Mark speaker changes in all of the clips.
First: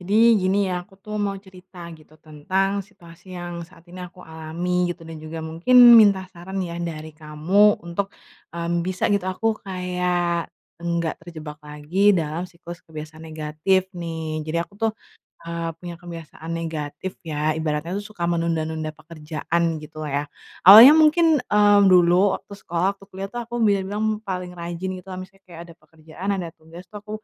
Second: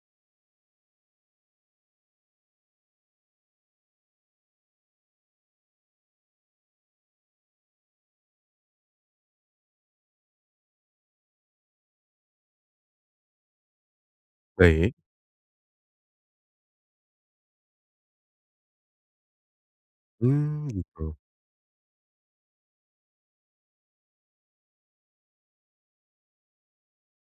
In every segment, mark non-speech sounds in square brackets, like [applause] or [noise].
Speaker 1: Jadi gini ya, aku tuh mau cerita gitu tentang situasi yang saat ini aku alami gitu dan juga mungkin minta saran ya dari kamu untuk, mmm, bisa gitu, aku kayak enggak terjebak lagi dalam siklus kebiasaan negatif nih. Jadi aku tuh,
Speaker 2: Baik.
Speaker 1: eee, punya kebiasaan negatif ya, ibaratnya itu suka menunda-nunda pekerjaan gitu lah ya.
Speaker 2: Mmm,
Speaker 1: Awalnya
Speaker 2: gitu.
Speaker 1: mungkin, eee, dulu waktu sekolah waktu kuliah tuh aku bisa bilang paling rajin gitu lah misalnya kayak ada pekerjaan, ada tugas tuh aku,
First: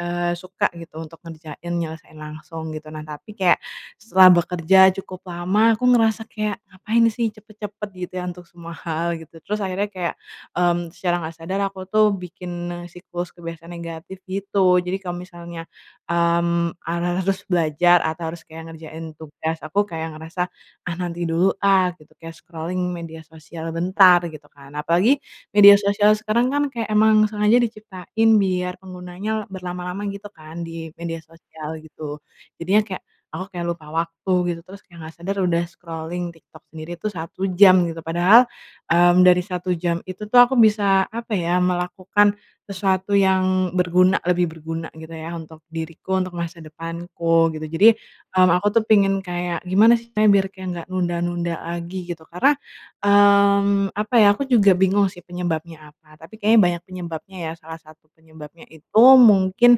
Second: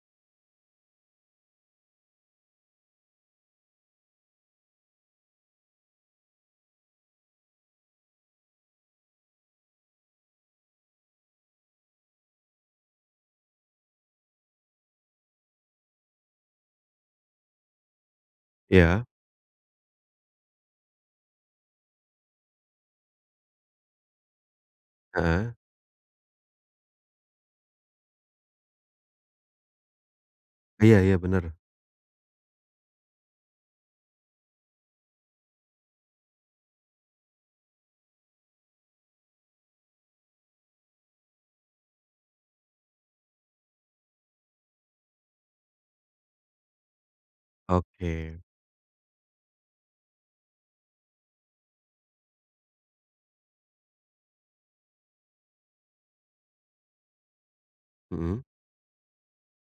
Speaker 1: eee, suka gitu untuk ngerjain nyelesain langsung gitu. Nah tapi kayak, setelah bekerja cukup lama aku ngerasa kayak, "Ngapain sih cepat-cepat gitu ya untuk semua hal gitu." Terus akhirnya kayak, mmm, secara nggak sadar aku tuh bikin siklus kebiasaan negatif gitu. Jadi kalau misalnya, mmm, ha harus belajar atau harus kayak
Speaker 2: Iya.
Speaker 1: ngerjain tugas, aku kayak ngerasa, "Ah nanti dulu ah, gitu" kayak scrolling media sosial bentar, gitu kan. Apalagi,
Speaker 2: Heeh.
Speaker 1: media sosial sekarang kan kayak emang sengaja diciptain biar penggunanya berlama-lama gitu kan, di
Speaker 2: Iya
Speaker 1: media
Speaker 2: iya, benar.
Speaker 1: sosial gitu. Jadinya kayak, aku kayak lupa waktu gitu, terus kayak nggak sadar udah scrolling TikTok sendiri tuh 1 jam, gitu. Padahal, mmm, dari 1 jam itu tuh aku bisa, apa ya, melakukan sesuatu yang berguna lebih berguna gitu ya untuk diriku untuk masa depanku, gitu. Jadi,
Speaker 2: Oke.
Speaker 1: mmm, aku tuh pengen kayak, "Gimana sih caranya biar kayak nggak nunda-nunda lagi, gitu?" Karena, mmm, apa ya, aku juga bingung sih penyebabnya apa, tapi kayaknya banyak penyebabnya ya. Salah satu
Speaker 2: Mhm.
Speaker 1: penyebabnya itu mungkin,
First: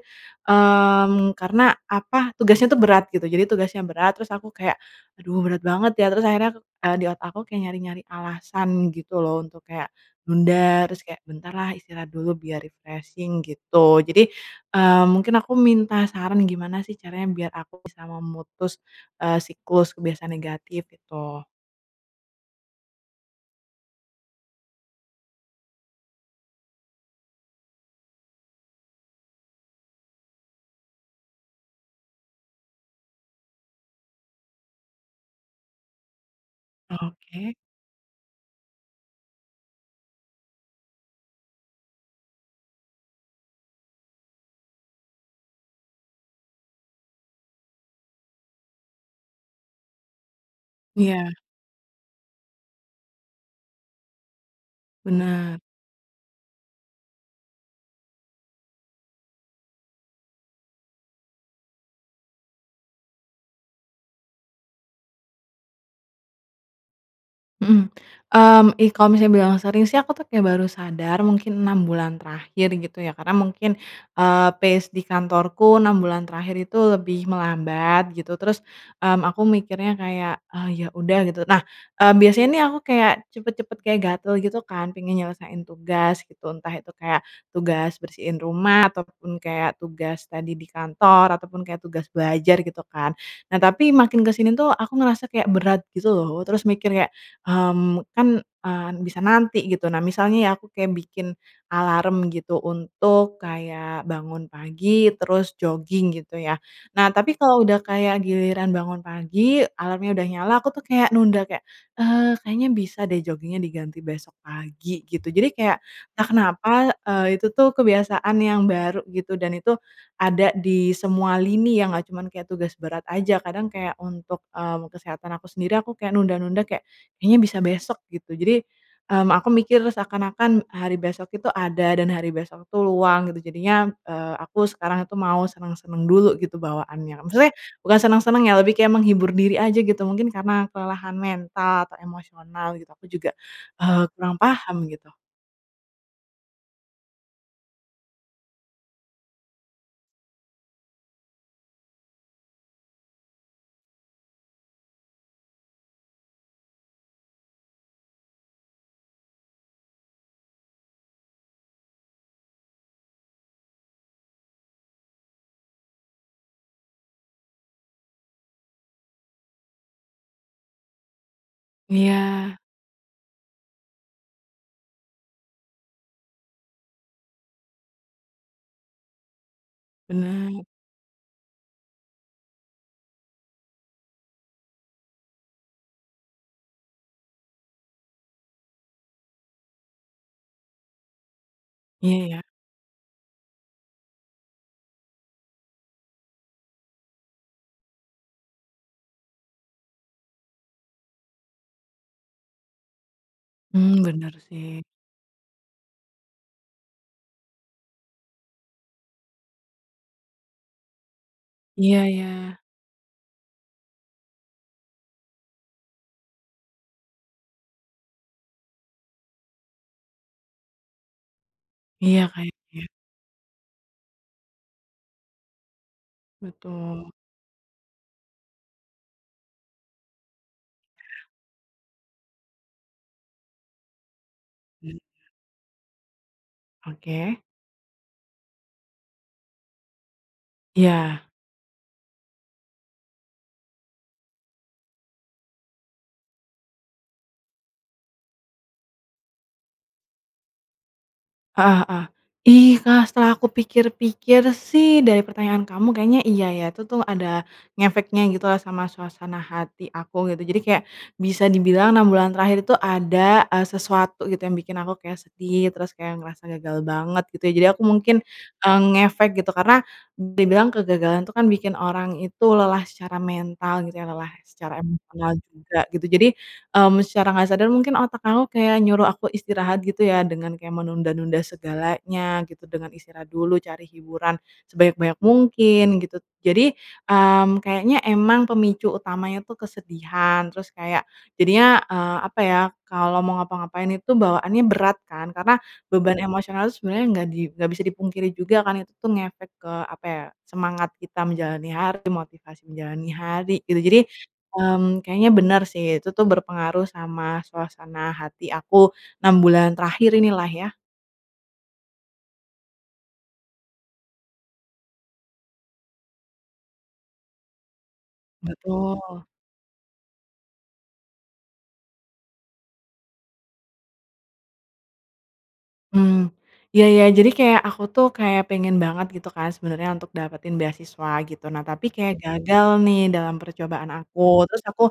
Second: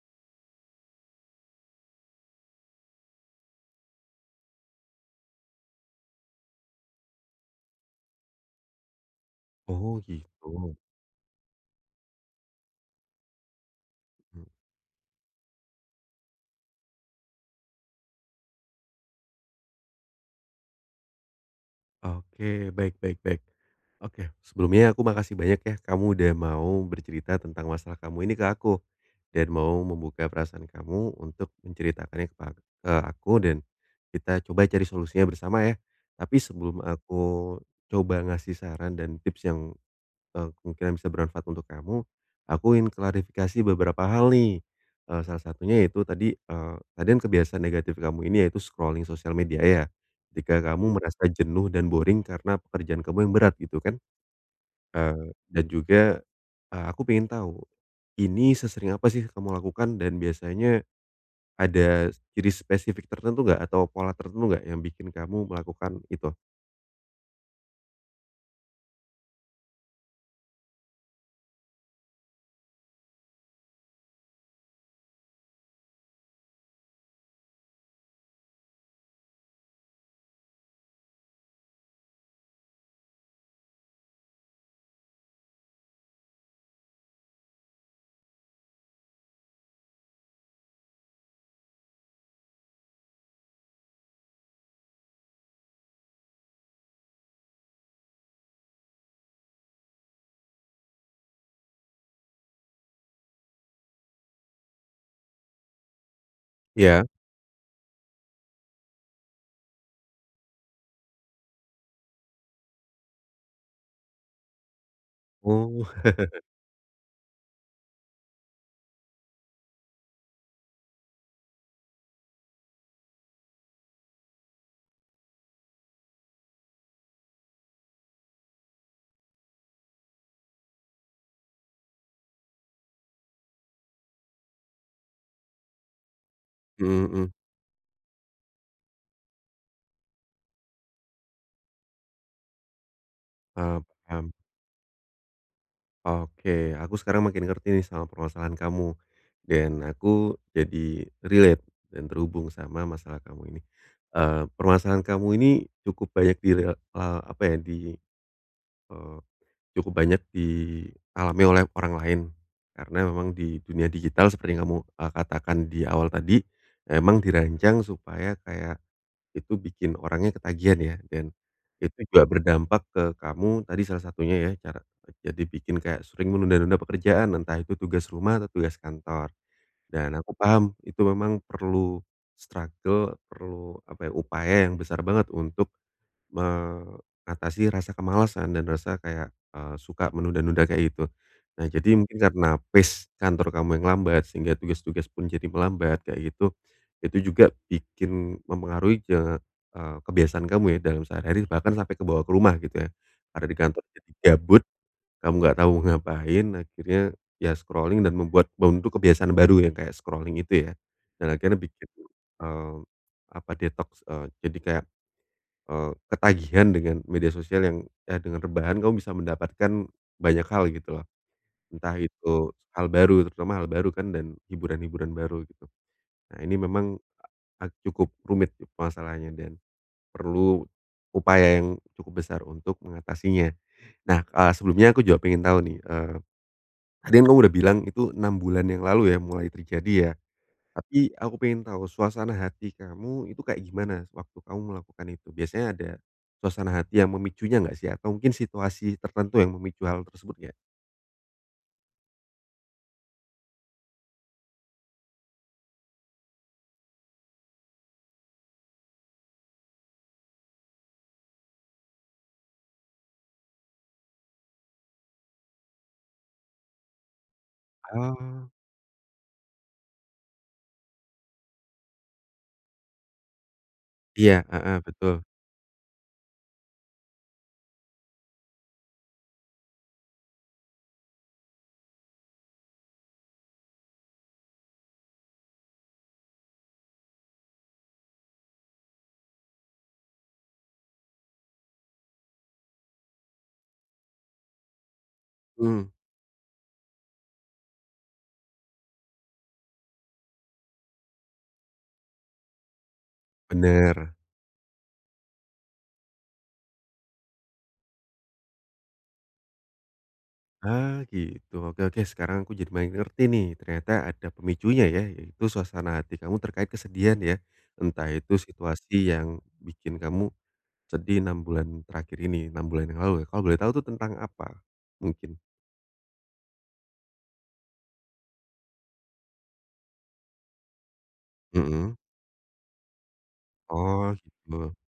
Speaker 1: mmm, karena, apa, tugasnya tuh berat gitu, jadi tugasnya berat terus aku kayak, "Aduh berat banget ya." Terus akhirnya, eee, di otak aku kayak nyari-nyari alasan gitu loh untuk kayak
Speaker 2: Oh, gitu.
Speaker 1: nunda, terus kayak, "Bentar lah istirahat dulu biar refreshing gitu." Jadi,
Speaker 2: Hmm.
Speaker 1: eee, mungkin aku minta saran gimana sih caranya biar aku bisa memutus, eee, siklus kebiasaan negatif, gitu?
Speaker 2: Oke, baik baik baik, oke. Sebelumnya aku makasih banyak ya, kamu sudah mau bercerita tentang masalah kamu ini ke aku dan mau membuka perasaan kamu untuk menceritakannya kepa ke aku dan kita coba cari solusinya bersama ya. Tapi sebelum aku
Speaker 1: Oke.
Speaker 2: coba ngasih saran dan tips yang, eee, kemungkinan bisa bermanfaat untuk kamu, aku ingin klarifikasi beberapa hal nih. Eee, salah satunya ya itu tadi, eee, tadi kan kebiasaan negatif kamu ini yaitu scrolling sosial media ya. Ketika kamu merasa
Speaker 1: Iya.
Speaker 2: jenuh dan boring karena pekerjaan kamu yang berat, gitu kan? Eee,
Speaker 1: Bener.
Speaker 2: dan juga, eee, aku pengen tahu, ini sesering apa sih kamu lakukan dan biasanya ada ciri spesifik tertentu nggak atau pola tertentu nggak yang bikin kamu melakukan itu?
Speaker 1: Mhm, mmm, ih kalau misalnya bilang sering sih, aku tuh kayak baru sadar mungkin 6 bulan terakhir gitu ya. Karena mungkin, eee, phase di kantorku 6 bulan terakhir itu lebih melambat gitu, terus, mmm, aku mikirnya kayak, "Ah ya udah," gitu. Nah, eee, biasanya nih aku kayak cepet-cepet, kayak gatel gitu kan, pengen nyelesain tugas gitu. Entah itu kayak tugas bersihin rumah, ataupun kayak tugas tadi di kantor, ataupun kayak tugas belajar gitu kan. Nah, tapi makin ke sini tuh, aku ngerasa kayak berat gitu loh, terus mikir kayak, mmm, "Kan, eee, bisa nanti," gitu. Nah misalnya ya, aku kayak bikin alarm gitu untuk kayak bangun pagi, terus jogging gitu ya.
Speaker 2: Iya.
Speaker 1: Nah, tapi kalau udah kayak giliran bangun pagi, alarmnya udah nyala, aku tuh kayak nunda kayak, "Eee, kayaknya bisa deh jogging-nya diganti besok pagi," gitu. Jadi kayak,
Speaker 2: Oh.
Speaker 1: entah
Speaker 2: [chuckles]
Speaker 1: kenapa, eee, itu tuh kebiasaan yang baru gitu, dan itu ada di semua lini yang nggak cuman kayak tugas berat aja. Kadang kayak untuk, mmm, kesehatan aku sendiri, aku kayak nunda-nunda kayak, "Kayaknya bisa besok," gitu. Jadi, mmm, aku mikir seakan-akan hari besok itu ada dan hari besok itu luang gitu. Jadinya, eee, aku sekarang itu mau senang-senang dulu gitu
Speaker 2: Hmm,
Speaker 1: bawaannya.
Speaker 2: mhm.
Speaker 1: Maksudnya bukan senang-senang ya, lebih kayak menghibur diri aja gitu, mungkin karena kelelahan mental atau emosional gitu. Aku juga,
Speaker 2: Eee,
Speaker 1: eee,
Speaker 2: paham.
Speaker 1: kurang paham gitu.
Speaker 2: Oke. Aku sekarang makin ngerti nih, sama permasalahan kamu, dan aku jadi relate dan terhubung sama masalah kamu ini. Eee, permasalahan kamu ini cukup banyak di rel eee, apa ya, di, eee, cukup banyak dialami oleh orang lain. Karena memang di dunia digital seperti yang kamu, eee, katakan di awal tadi, ya emang dirancang supaya kayak, itu bikin orangnya ketagihan ya, dan itu juga
Speaker 1: Iya.
Speaker 2: berdampak ke kamu tadi salah satunya ya, cara kerja dibikin kayak sering menunda-nunda pekerjaan, entah itu tugas rumah atau tugas kantor. Dan aku
Speaker 1: Bener.
Speaker 2: paham itu memang perlu struggle, perlu apa ya, upaya yang besar banget untuk mengatasi rasa kemalasan dan rasa kayak, eee, suka menunda-nunda kayak gitu. Nah, jadi mungkin
Speaker 1: Iya ya.
Speaker 2: karena pace kantor kamu yang lambat, sehingga tugas-tugas pun jadi melambat, kayak gitu, itu juga bikin mempengaruhi ke eee, kebiasaan kamu ya, dalam sehari-hari, bahkan sampai kebawa ke rumah gitu ya. Karena di kantor
Speaker 1: Hmm,
Speaker 2: jadi
Speaker 1: bener
Speaker 2: gabut,
Speaker 1: sih.
Speaker 2: kamu nggak tahu mau ngapain, akhirnya ya scrolling dan membuat membentuk kebiasaan baru yang kayak scrolling itu ya, dan akhirnya bikin,
Speaker 1: Iya ya.
Speaker 2: mmm, apa, detoks, eee, jadi kayak, eee, ketagihan dengan media sosial yang eh dengan rebahan kamu bisa mendapatkan banyak hal gitu loh. Entah
Speaker 1: Iya,
Speaker 2: itu hal
Speaker 1: kayaknya.
Speaker 2: baru, terutama hal baru dan hiburan-hiburan baru gitu. Nah, ini memang
Speaker 1: Betul.
Speaker 2: a ag cukup rumit itu permasalahnya dan perlu upaya yang cukup besar untuk mengatasinya. Nah, eee, sebelumnya
Speaker 1: Bener.
Speaker 2: aku juga pengen tahu nih, eee, tadi kamu kan
Speaker 1: Oke.
Speaker 2: udah bilang itu 6 bulan yang lalu ya, mulai terjadi ya? Tapi
Speaker 1: Iya.
Speaker 2: aku pengen tahu suasana hati kamu itu kayak gimana, sewaktu kamu melakukan itu? Biasanya ada suasana hati yang memicunya nggak sih? Atau mungkin situasi tertentu yang memicu hal tersebut nggak?
Speaker 1: Aha, hah. Ih, Kak, setelah aku pikir-pikir sih, dari pertanyaan kamu kayaknya iya ya, itu tuh ada ngefeknya gitu loh sama suasana hati aku, gitu. Jadi kayak bisa dibilang 6 bulan terakhir itu ada, eee, sesuatu gitu yang bikin aku kayak sedih, terus kayak ngerasa gagal banget gitu ya. Jadi aku mungkin,
Speaker 2: Oh.
Speaker 1: eee, ngefek gitu. Karena, dibilang kegagalan itu kan bikin orang itu lelah secara mental gitu ya, lelah
Speaker 2: Iya,
Speaker 1: secara
Speaker 2: heeh, betul.
Speaker 1: emosional juga gitu. Jadi, mmm, secara nggak sadar, mungkin otak aku kayak nyuruh aku istirahat gitu ya dengan kayak menunda-nunda segalanya gitu, dengan istirahat dulu cari hiburan sebanyak-banyak mungkin gitu. Jadi, mmm, kayaknya emang pemicu utamanya tuh kesedihan, terus kayak jadinya, eee, apa ya, kalau mau ngapa-ngapain itu bawaannya berat kan? Karena
Speaker 2: Mmm.
Speaker 1: beban emosional itu sebenarnya nggak di nggak bisa dipungkiri juga kan itu tuh ngefek ke, apa ya, semangat kita menjalani hari, motivasi menjalani hari gitu. Jadi,
Speaker 2: Bener.
Speaker 1: mmm, kayaknya bener sih, itu tuh berpengaruh sama suasana hati aku 6 bulan terakhir inilah ya.
Speaker 2: Ah, gitu. Oke oke, sekarang aku jadi banyak ngerti nih. Ternyata ada pemicunya ya, yaitu suasana hati kamu terkait kesedihan ya. Entah itu situasi
Speaker 1: Betul.
Speaker 2: yang bikin kamu sedih 6 bulan terakhir ini, 6 bulan yang lalu. Kalau boleh tahu itu tentang apa, mungkin?
Speaker 1: Hmm, iya iya, jadi kayak aku tuh kayak pengen banget gitu kan sebenernya untuk dapetin beasiswa gitu, nah tapi
Speaker 2: Mhm.
Speaker 1: kayak gagal nih dalam percobaan
Speaker 2: Oh,
Speaker 1: aku. Terus
Speaker 2: gitu.
Speaker 1: aku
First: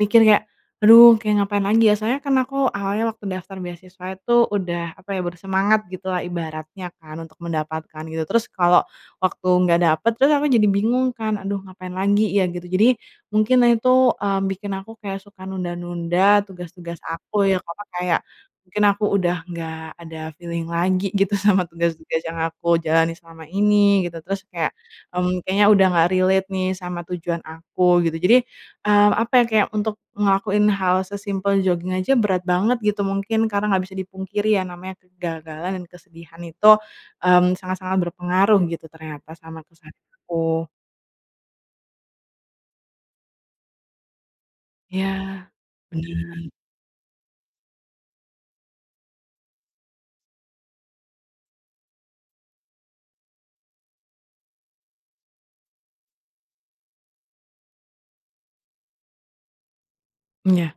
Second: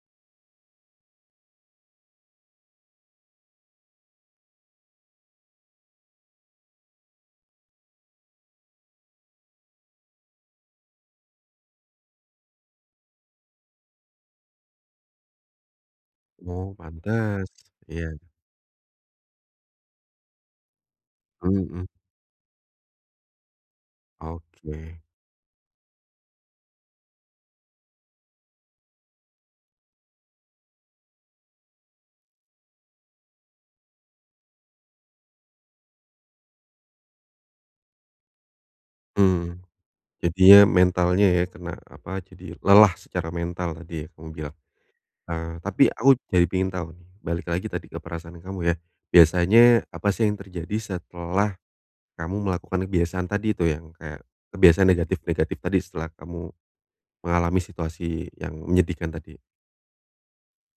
Speaker 1: mikir kayak aduh kayak ngapain lagi ya, soalnya kan aku awalnya waktu daftar beasiswa itu udah, apa ya, bersemangat gitu lah ibaratnya kan untuk mendapatkan, gitu. Terus kalau waktu nggak dapet terus aku jadi bingung kan, aduh ngapain lagi ya, gitu. Jadi mungkin nah itu, eee, bikin aku kayak suka nunda-nunda,
Speaker 2: Oh
Speaker 1: tugas-tugas aku
Speaker 2: pantes,
Speaker 1: yang, apa,
Speaker 2: iya.
Speaker 1: kayak mungkin aku udah nggak ada feeling lagi gitu sama
Speaker 2: Mhm.
Speaker 1: tugas-tugas yang aku jalanin selama ini, gitu. Terus kayak,
Speaker 2: Oke.
Speaker 1: mmm, kayaknya udah nggak relate nih sama tujuan aku, gitu. Jadi, mmm, apa ya, kayak untuk ngelakuin hal sesimpel joging aja berat banget gitu, mungkin karena nggak bisa dipungkiri ya, namanya kegagalan dan kesedihan itu, mmm, sangat-sangat berpengaruh gitu ternyata
Speaker 2: Mmm,
Speaker 1: sama kesehatan
Speaker 2: jadinya
Speaker 1: aku.
Speaker 2: mentalnya ya kena, apa, jadi lelah secara mental tadi ya kamu bilang,
Speaker 1: Iya,
Speaker 2: eee, tapi aku jadi
Speaker 1: bener.
Speaker 2: pingin tahu, balik lagi tadi ke perasaan kamu ya. Biasanya apa sih yang terjadi setelah kamu melakukan kebiasaan tadi itu yang kayak kebiasaan negatif-negatif tadi setelah kamu mengalami situasi yang menyedihkan tadi?
Speaker 1: M ya.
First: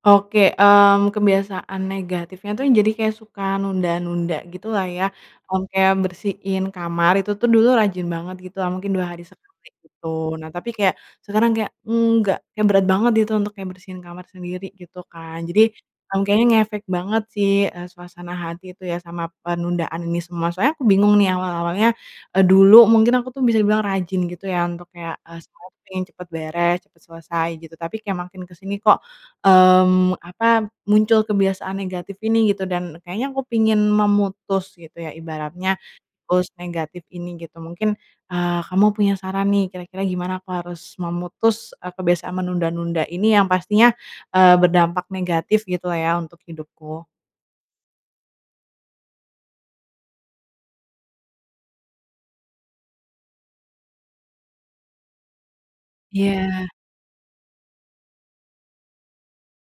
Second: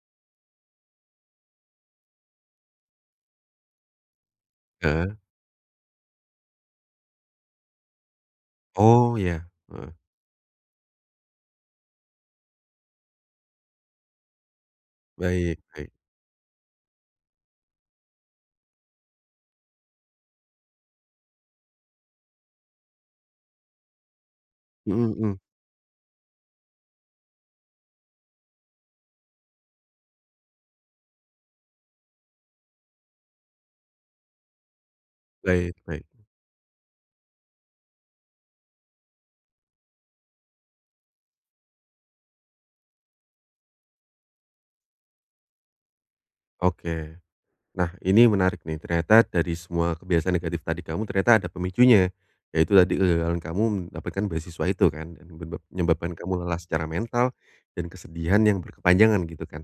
Speaker 1: Oke, mmm, kebiasaan negatifnya tuh, jadi kayak suka nunda-nunda, gitu lah ya.
Speaker 2: Heeh.
Speaker 1: Mmm, kayak bersihin kamar, itu tuh dulu rajin banget, gitu lah, mungkin 2
Speaker 2: Oh,
Speaker 1: hari
Speaker 2: ya.
Speaker 1: sekali,
Speaker 2: Heeh.
Speaker 1: gitu. Nah tapi kayak, sekarang kayak, nggak kayak berat banget gitu, untuk kayak bersihin kamar sendiri, gitu kan.
Speaker 2: Baik
Speaker 1: Jadi,
Speaker 2: baik.
Speaker 1: ng kayaknya ngefek banget sih, eee, suasana hati itu ya, sama penundaan ini semua. Soalnya aku bingung nih awal-awalnya, eee, dulu mungkin aku tuh bisa dibilang rajin gitu ya, untuk
Speaker 2: Mhm
Speaker 1: kayak, eee,
Speaker 2: mhm.
Speaker 1: siapin, cepet beres, cepet selesai, gitu. Tapi kayak makin ke sini kok, mmm, apa, muncul kebiasaan negatif ini, gitu. Dan kayaknya aku pingin memutus, gitu ya,
Speaker 2: Baik
Speaker 1: ibaratnya,
Speaker 2: baik.
Speaker 1: pulse negatif ini, gitu. Mungkin, eee, kamu punya saran nih, kira-kira gimana aku harus memutus e kebiasaan menunda-nunda ini, yang pastinya, eee, berdampak negatif gitu lah ya, untuk hidupku.
Speaker 2: Oke. Nah, ini menarik nih. Ternyata dari semua kebiasaan negatif tadi kamu, ternyata ada pemicunya. Yaitu tadi kegagalan kamu mendapatkan beasiswa itu, kan? Dan nyebab menyebabkan kamu lelah
Speaker 1: Iya.
Speaker 2: secara mental dan kesedihan yang berkepanjangan, gitu kan?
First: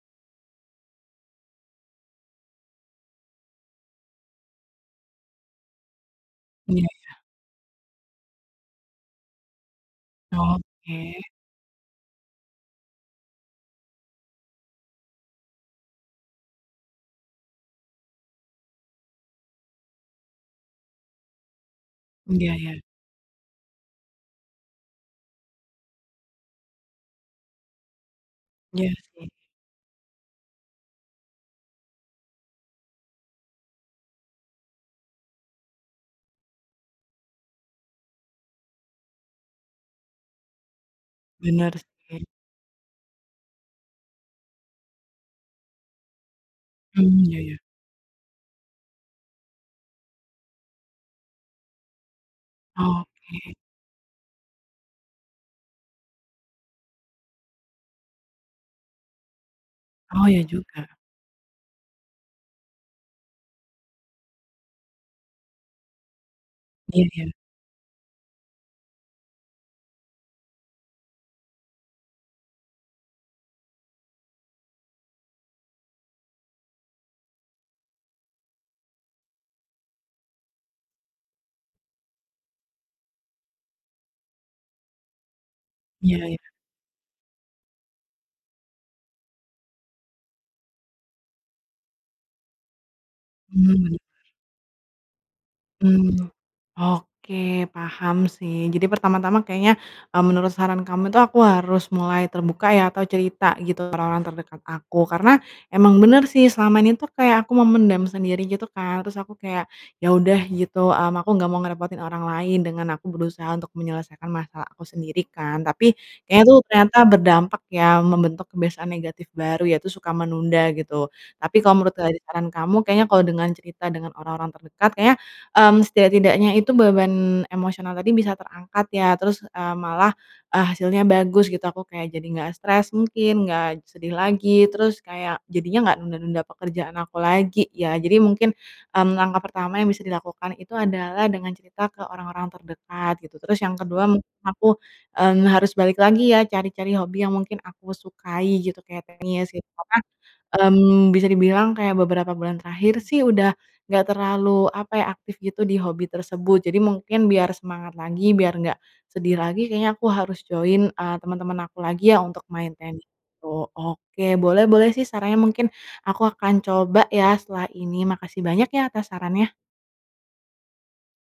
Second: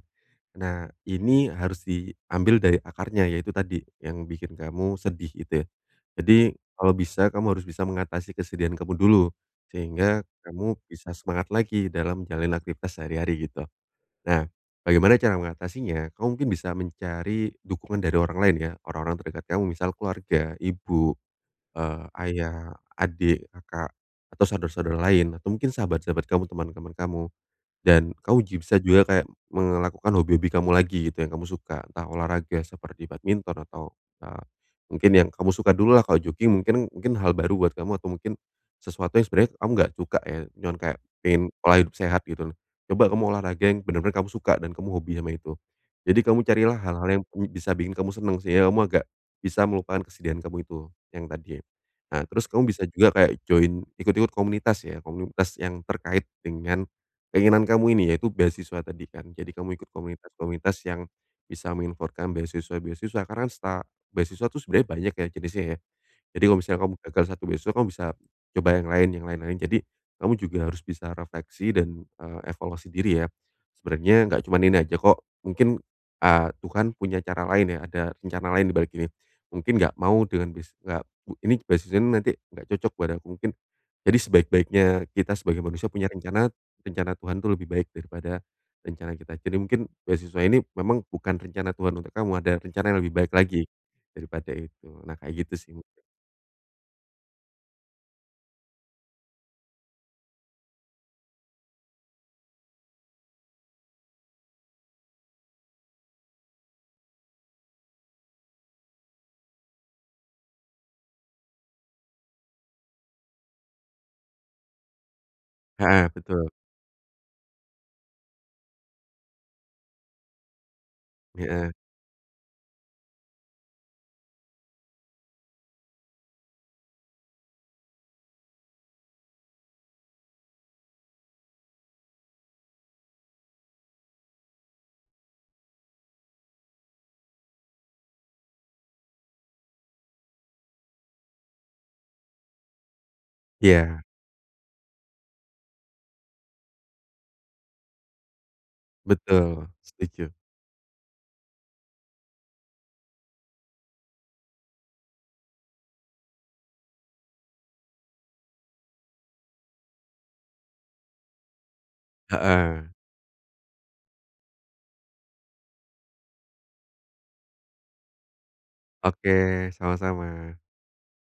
Speaker 2: Nah, ini harus diambil dari akarnya, yaitu tadi, yang bikin kamu sedih, gitu ya. Jadi,
Speaker 1: Iya.
Speaker 2: kalau bisa, kamu harus bisa mengatasi kesedihan kamu dulu, sehingga kamu bisa
Speaker 1: Oke.
Speaker 2: semangat lagi dalam menjalalani aktivitas sehari-hari, gitu. Nah, bagaimana cara mengatasinya? Kamu mungkin bisa mencari dukungan dari orang lain ya. Orang-orang terdekat kamu misal, keluarga, ibu, eee,
Speaker 1: Iya
Speaker 2: ayah,
Speaker 1: iya.
Speaker 2: adik, kakak, atau saudara-saudara lain, atau mungkin sahabat-sahabat kamu, teman-teman kamu. Dan kamu ji bisa
Speaker 1: Iya
Speaker 2: juga kayak
Speaker 1: sih.
Speaker 2: me ngelakukan hobi-hobi kamu lagi, gitu, yang kamu suka. Entah olahraga seperti badminton atau, eee, mungkin yang kamu suka dulu lah. Kalau jogging mungkin mungkin hal baru buat kamu, atau mungkin sesuatu yang sebenarnya kamu nggak cuka ya. Cuman kayak pingin
Speaker 1: Bener
Speaker 2: pola hidup sehat,
Speaker 1: sih.
Speaker 2: gitu lho. Coba kamu olahraga yang bener-bener kamu suka dan kamu hobi sama itu. Jadi kamu carilah hal-hal yang
Speaker 1: Mmm, ya
Speaker 2: m
Speaker 1: ya.
Speaker 2: bisa bikin kamu senang, sih ya. Kamu agak bisa melupakan kesedihan kamu itu, yang tadi ya. Nah, terus kamu bisa juga kayak
Speaker 1: Oke
Speaker 2: join, ikut ikut komunitas ya, komunitas yang terkait dengan keinginan kamu ini, yaitu beasiswa tadi kan? Jadi kamu ikut
Speaker 1: Oh, iya juga.
Speaker 2: komunitas-komunitas yang bisa menginformasikan beasiswa-beasiswa. Karena seta beasiswa itu sebenarnya banyak ya, jenisnya ya. Jadi kalau misalnya kamu
Speaker 1: Iya
Speaker 2: gagal
Speaker 1: iya.
Speaker 2: satu beasiswa, kamu bisa coba yang lain, yang lain-lain. Jadi, kamu juga harus bisa refleksi dan, eee, evaluasi diri ya. Sebenernya nggak cuman ini aja kok. Mungkin, eee, Tuhan punya cara lain ya, ada rencana lain di balik ini. Mungkin nggak mau dengan bis nggak mu ini beasiswanya nih nanti nggak cocok buat aku, mungkin. Jadi, sebaik-baiknya kita sebagai manusia punya
Speaker 1: Iya iya.
Speaker 2: rencana, rencana Tuhan itu lebih baik daripada rencana kita. Jadi, mungkin beasiswa ini memang bukan rencana Tuhan untuk kamu, ada rencana yang lebih baik lagi
Speaker 1: Mhm, bener.
Speaker 2: daripada itu. Nah, kayak gitu sih mungkin.
Speaker 1: Mhm, oke, paham sih. Jadi pertama-tama kayaknya, mmm, menurut saran kamu itu, aku harus mulai terbuka ya, atau cerita, gitu, ke orang-orang terdekat aku. Karena emang bener sih, selama ini tuh kayak aku memendam sendiri, gitu kan, terus aku kayak, ya udah, gitu, mmm, aku nggak mau ngerepotin orang lain dengan aku berusaha untuk menyelesaikan masalah aku sendiri, kan. Tapi,
Speaker 2: Heeh,
Speaker 1: kayaknya
Speaker 2: betul.
Speaker 1: tuh ternyata berdampak ya, membentuk kebiasaan negatif baru, yaitu suka menunda, gitu. Tapi
Speaker 2: Heeh.
Speaker 1: kalau menurut dari saran kamu kayaknya kalau dengan cerita dengan orang-orang terdekat, kayaknya, mmm, setidak-tidaknya itu beban emosional tadi bisa terangkat ya. Terus, eee, malah, eee, hasilnya bagus, gitu. Aku kayak jadi nggak stres mungkin, nggak sedih lagi. Terus kayak, jadinya nggak nunda-nunda pekerjaan aku lagi, ya. Jadi mungkin, mmm, langkah pertama yang bisa dilakukan itu adalah dengan cerita ke orang-orang terdekat, gitu. Terus yang
Speaker 2: Iya.
Speaker 1: kedua mungkin aku, mmm, harus balik lagi ya, cari-cari hobi yang mungkin aku sukai, gitu, kayak tenis, gitu.
Speaker 2: Betul,
Speaker 1: Karena,
Speaker 2: setuju.
Speaker 1: mmm, bisa dibilang kayak beberapa bulan terakhir sih, udah nggak terlalu, apa ya, aktif gitu, di hobi tersebut. Jadi mungkin biar semangat lagi, biar enggak sedih lagi, kayaknya aku harus join, eee, teman-teman aku lagi ya, untuk main
Speaker 2: Heeh.
Speaker 1: tenis itu. Oke, boleh boleh sih sarannya, mungkin aku akan coba ya, setelah ini. Makasih banyak ya, atas sarannya.
Speaker 2: Oke, sama-sama.